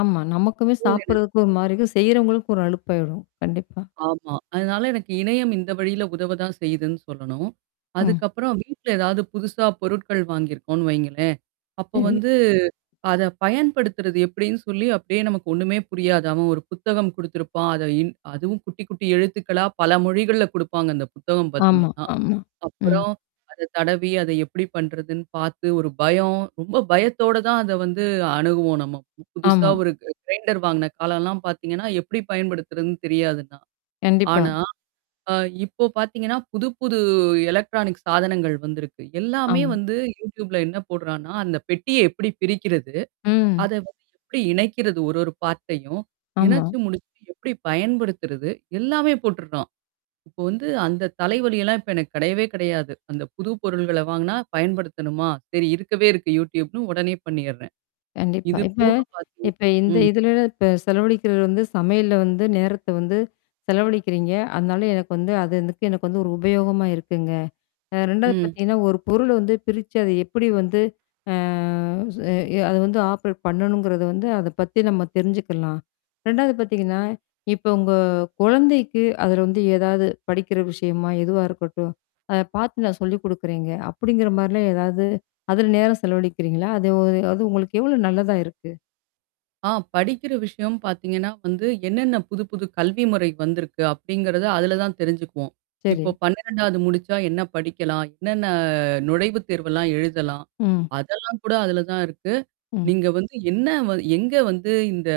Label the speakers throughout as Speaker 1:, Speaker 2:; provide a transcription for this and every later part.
Speaker 1: ஆமா. நமக்குமே
Speaker 2: ஓ! எனக்
Speaker 1: சாப்படுறதுக்கு ஒரு மாரி இருக்கும். செய்றவங்களுக்கு ஒரு அலுப்பாயிரும். கண்டிப்பா.
Speaker 2: ஆமா. அதனால எனக்கு இணையம் இந்த வழியில உதவ தான் செய்யுதுன்னு சொல்லணும்.
Speaker 1: ம்.
Speaker 2: அதுக்கப்புறம் வீட்ல எதாவது புதுசா பொருட்கள் வாங்கியிருக்கோனு வைங்களேன். அப்ப
Speaker 1: சரி.
Speaker 2: வந்து அத பயன்படுத்துறது எப்டின்னு சொல்லி அப்படியே நமக்கு ஒண்ணுமே புரியாது. அவன் ஒரு புத்தகம் குடுத்திருப்பான். அத இன் அதுவும் குட்டி குட்டி எழுத்துக்களா பல மொழிகள்ல குடுப்பாங்க, அந்த புத்தகம்
Speaker 1: ஆமா
Speaker 2: பார்த்தீங்கன்னா.
Speaker 1: ஆமா. ம்.
Speaker 2: அப்புறம் அத தடவி அத எப்படி பண்றதுன்னு பாத்து ஒரு பயம் ரொம்ப பயத்தோட தான் அத வந்து அணுகுவோம் நம்ம புதுசா
Speaker 1: ஆமா.
Speaker 2: ஒரு க கிரைண்டர் வாங்குன காலம்லாம் பாத்தீங்கன்னா, எப்படி பயன்படுத்துறதுன்னு தெரியாது தா
Speaker 1: கண்டிப்பா.
Speaker 2: ஆனா. அ இப்போ பாத்தீங்கன்னா, புது புது எலக்ட்ரானிக் சாதனங்கள் வந்திருக்கு. எல்லாமே
Speaker 1: ஆமா.
Speaker 2: வந்து யூடியூப்ல என்ன போடுறான்னா, அந்த பெட்டிய எப்படி பிரிக்கிறது?
Speaker 1: ம்.
Speaker 2: அத வந்து எப்படி இணைக்கிறது ஒரு ஒரு பார்ட் டையும்
Speaker 1: ஆமா.
Speaker 2: இணச்சு முடிச்சு, எப்படி பயன்படுத்துறது? எல்லாமே போட்டுருக்கான். இப்ப வந்து அந்த தலைவலியெல்லாம் இப்ப எனக்கு கெடையவே கெடையாது. அந்த புது பொருள்கள வாங்குனா பயன்படுத்தணுமா? சரி இருக்கவே இருக்கு, யூடியூப்னு உடனே பண்ணீறேன்.
Speaker 1: கண்டிப்பா.
Speaker 2: இது
Speaker 1: இப்ப
Speaker 2: போக பாத்தீங்க
Speaker 1: இப்ப இந்த
Speaker 2: ம்.
Speaker 1: இதுல இப்ப செலவழக்கிறது வந்து, சமையல்ல வந்து, நேரத்த வந்து செலவழிக்கிறீங்க. அதுனால எனக்கு வந்து, அது அதுக்கு எனக்கு வந்து ஒரு உபயோகமா இருக்குங்க. அ 2வது
Speaker 2: ம்.
Speaker 1: பாத்தீங்கன்னா, ஒரு பொருள வந்து பிரிச்சு அத எப்படி வந்து, அ அது வந்து ஆப்ரேட் பண்ணணுங்கறது வந்து, அத பத்தி நம்ம தெரிஞ்சுக்கலாம். 2 பாத்தீங்கன்னா, இப்ப உங்க குழந்தைக்கு அதுல வந்து எதாவது படிக்கிற விஷயமா? எதுவா இருக்கட்டும்? அத பாத்து நான் சொல்லிக் குடுக்குறேங்க! அப்டிங்கிற மாரிலாம் எதாவது அதுல நேரம் செலவழிக்கிறீங்களா? அது ஒ அது உங்களுக்கு எவ்ளோ நல்லதா இருக்கு.
Speaker 2: ஆ படிக்கிற விஷயம் பாத்தீங்கன்னா வந்து, என்னென்ன புது புது கல்வி முறை வந்திருக்கு, அப்டிங்கிறத, அதுல தான் தெரிஞ்சுக்குவோம். இப்போ
Speaker 1: சரி.
Speaker 2: 12 முடிச்சா என்ன படிக்கலாம்? என்னென்ன நுழைவு தேர்வெல்லாம் எழுதலாம்?
Speaker 1: ம்.
Speaker 2: அதெல்லாம் கூட, அதுல தான் இருக்கு.
Speaker 1: ம்.
Speaker 2: நீங்க வந்து என்ன வ எங்க வந்து இந்த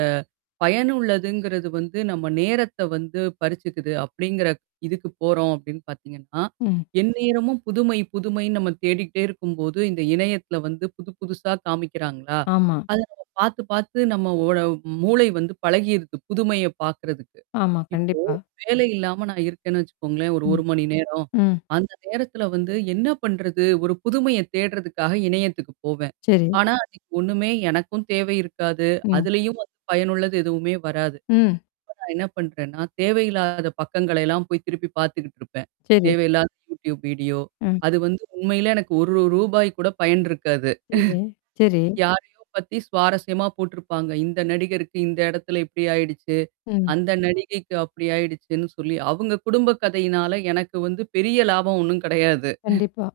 Speaker 2: பயனுள்ளதுங்கிறது வந்து நம்ம நேரத்த வந்து பறிச்சுக்குது. அப்டிங்கிறக் இதுக்கு போறோம் அப்டின்னு பாத்தீங்கன்னா,
Speaker 1: ம்.
Speaker 2: எந்நேரமும் புதுமை புதுமைன்னு நம்ம தேடிக்கிட்டே இருக்கும்போது, இந்த இணையத்தில வந்து புது புதுசா காமிக்கிறாங்களா!
Speaker 1: ஆமா.
Speaker 2: அத நம்ம பாத்து பாத்து நம்ம ஓட மூளை வந்து பழகிருது. புதுமைய பாக்கறதுக்கு.
Speaker 1: ஆமா,
Speaker 2: இப்போ,
Speaker 1: கண்டிப்பா.
Speaker 2: வேலை இல்லாம நான் இருக்கேன்னு வச்சுக்கோங்களேன்,
Speaker 1: ம்.
Speaker 2: 1 மணி நேரம்.
Speaker 1: ம்.
Speaker 2: அந்த நேரத்தில வந்து என்ன பண்றது? ஒரு புதுமைய தேட்றதுக்காக இணையத்துக்கு போவேன்.
Speaker 1: சேரி.
Speaker 2: ஆனா, அதுக்கு ஒண்ணுமே எனக்கும் தேவை இருக்காது.
Speaker 1: ம்.
Speaker 2: அதுலயும் வந்து பயனுள்ளது எதுவுமே வராது.
Speaker 1: ம்.
Speaker 2: நான் என்ன பண்றேன்னா, தேவையில்லாத பக்கங்களை எல்லாம் போய் திருப்பி பாத்துக்கிட்டு இருப்பேன்.
Speaker 1: சேரி.
Speaker 2: தேவையில்லாத யூடியூப் வீடியோ.
Speaker 1: ம்.
Speaker 2: அது வந்து உண்மையிலே எனக்கு 1 ரூபாய் கூட பயன் இருக்காது.
Speaker 1: சேரி, சேரி.
Speaker 2: யாரையோ பத்தி சுவாரஸ்யமா போட்டுருப்பாங்க. இந்த நடிகருக்கு இந்த எடத்துல இப்படி ஆயிடுச்சு!
Speaker 1: ம்.
Speaker 2: அந்த நடிகைக்கு அப்படி ஆயிடுச்சுன்னு சொல்லி. அவங்க குடும்ப கதையினால எனக்கு வந்து பெரிய லாபம் ஒண்ணும் கெடையாது.
Speaker 1: கண்டிப்பா.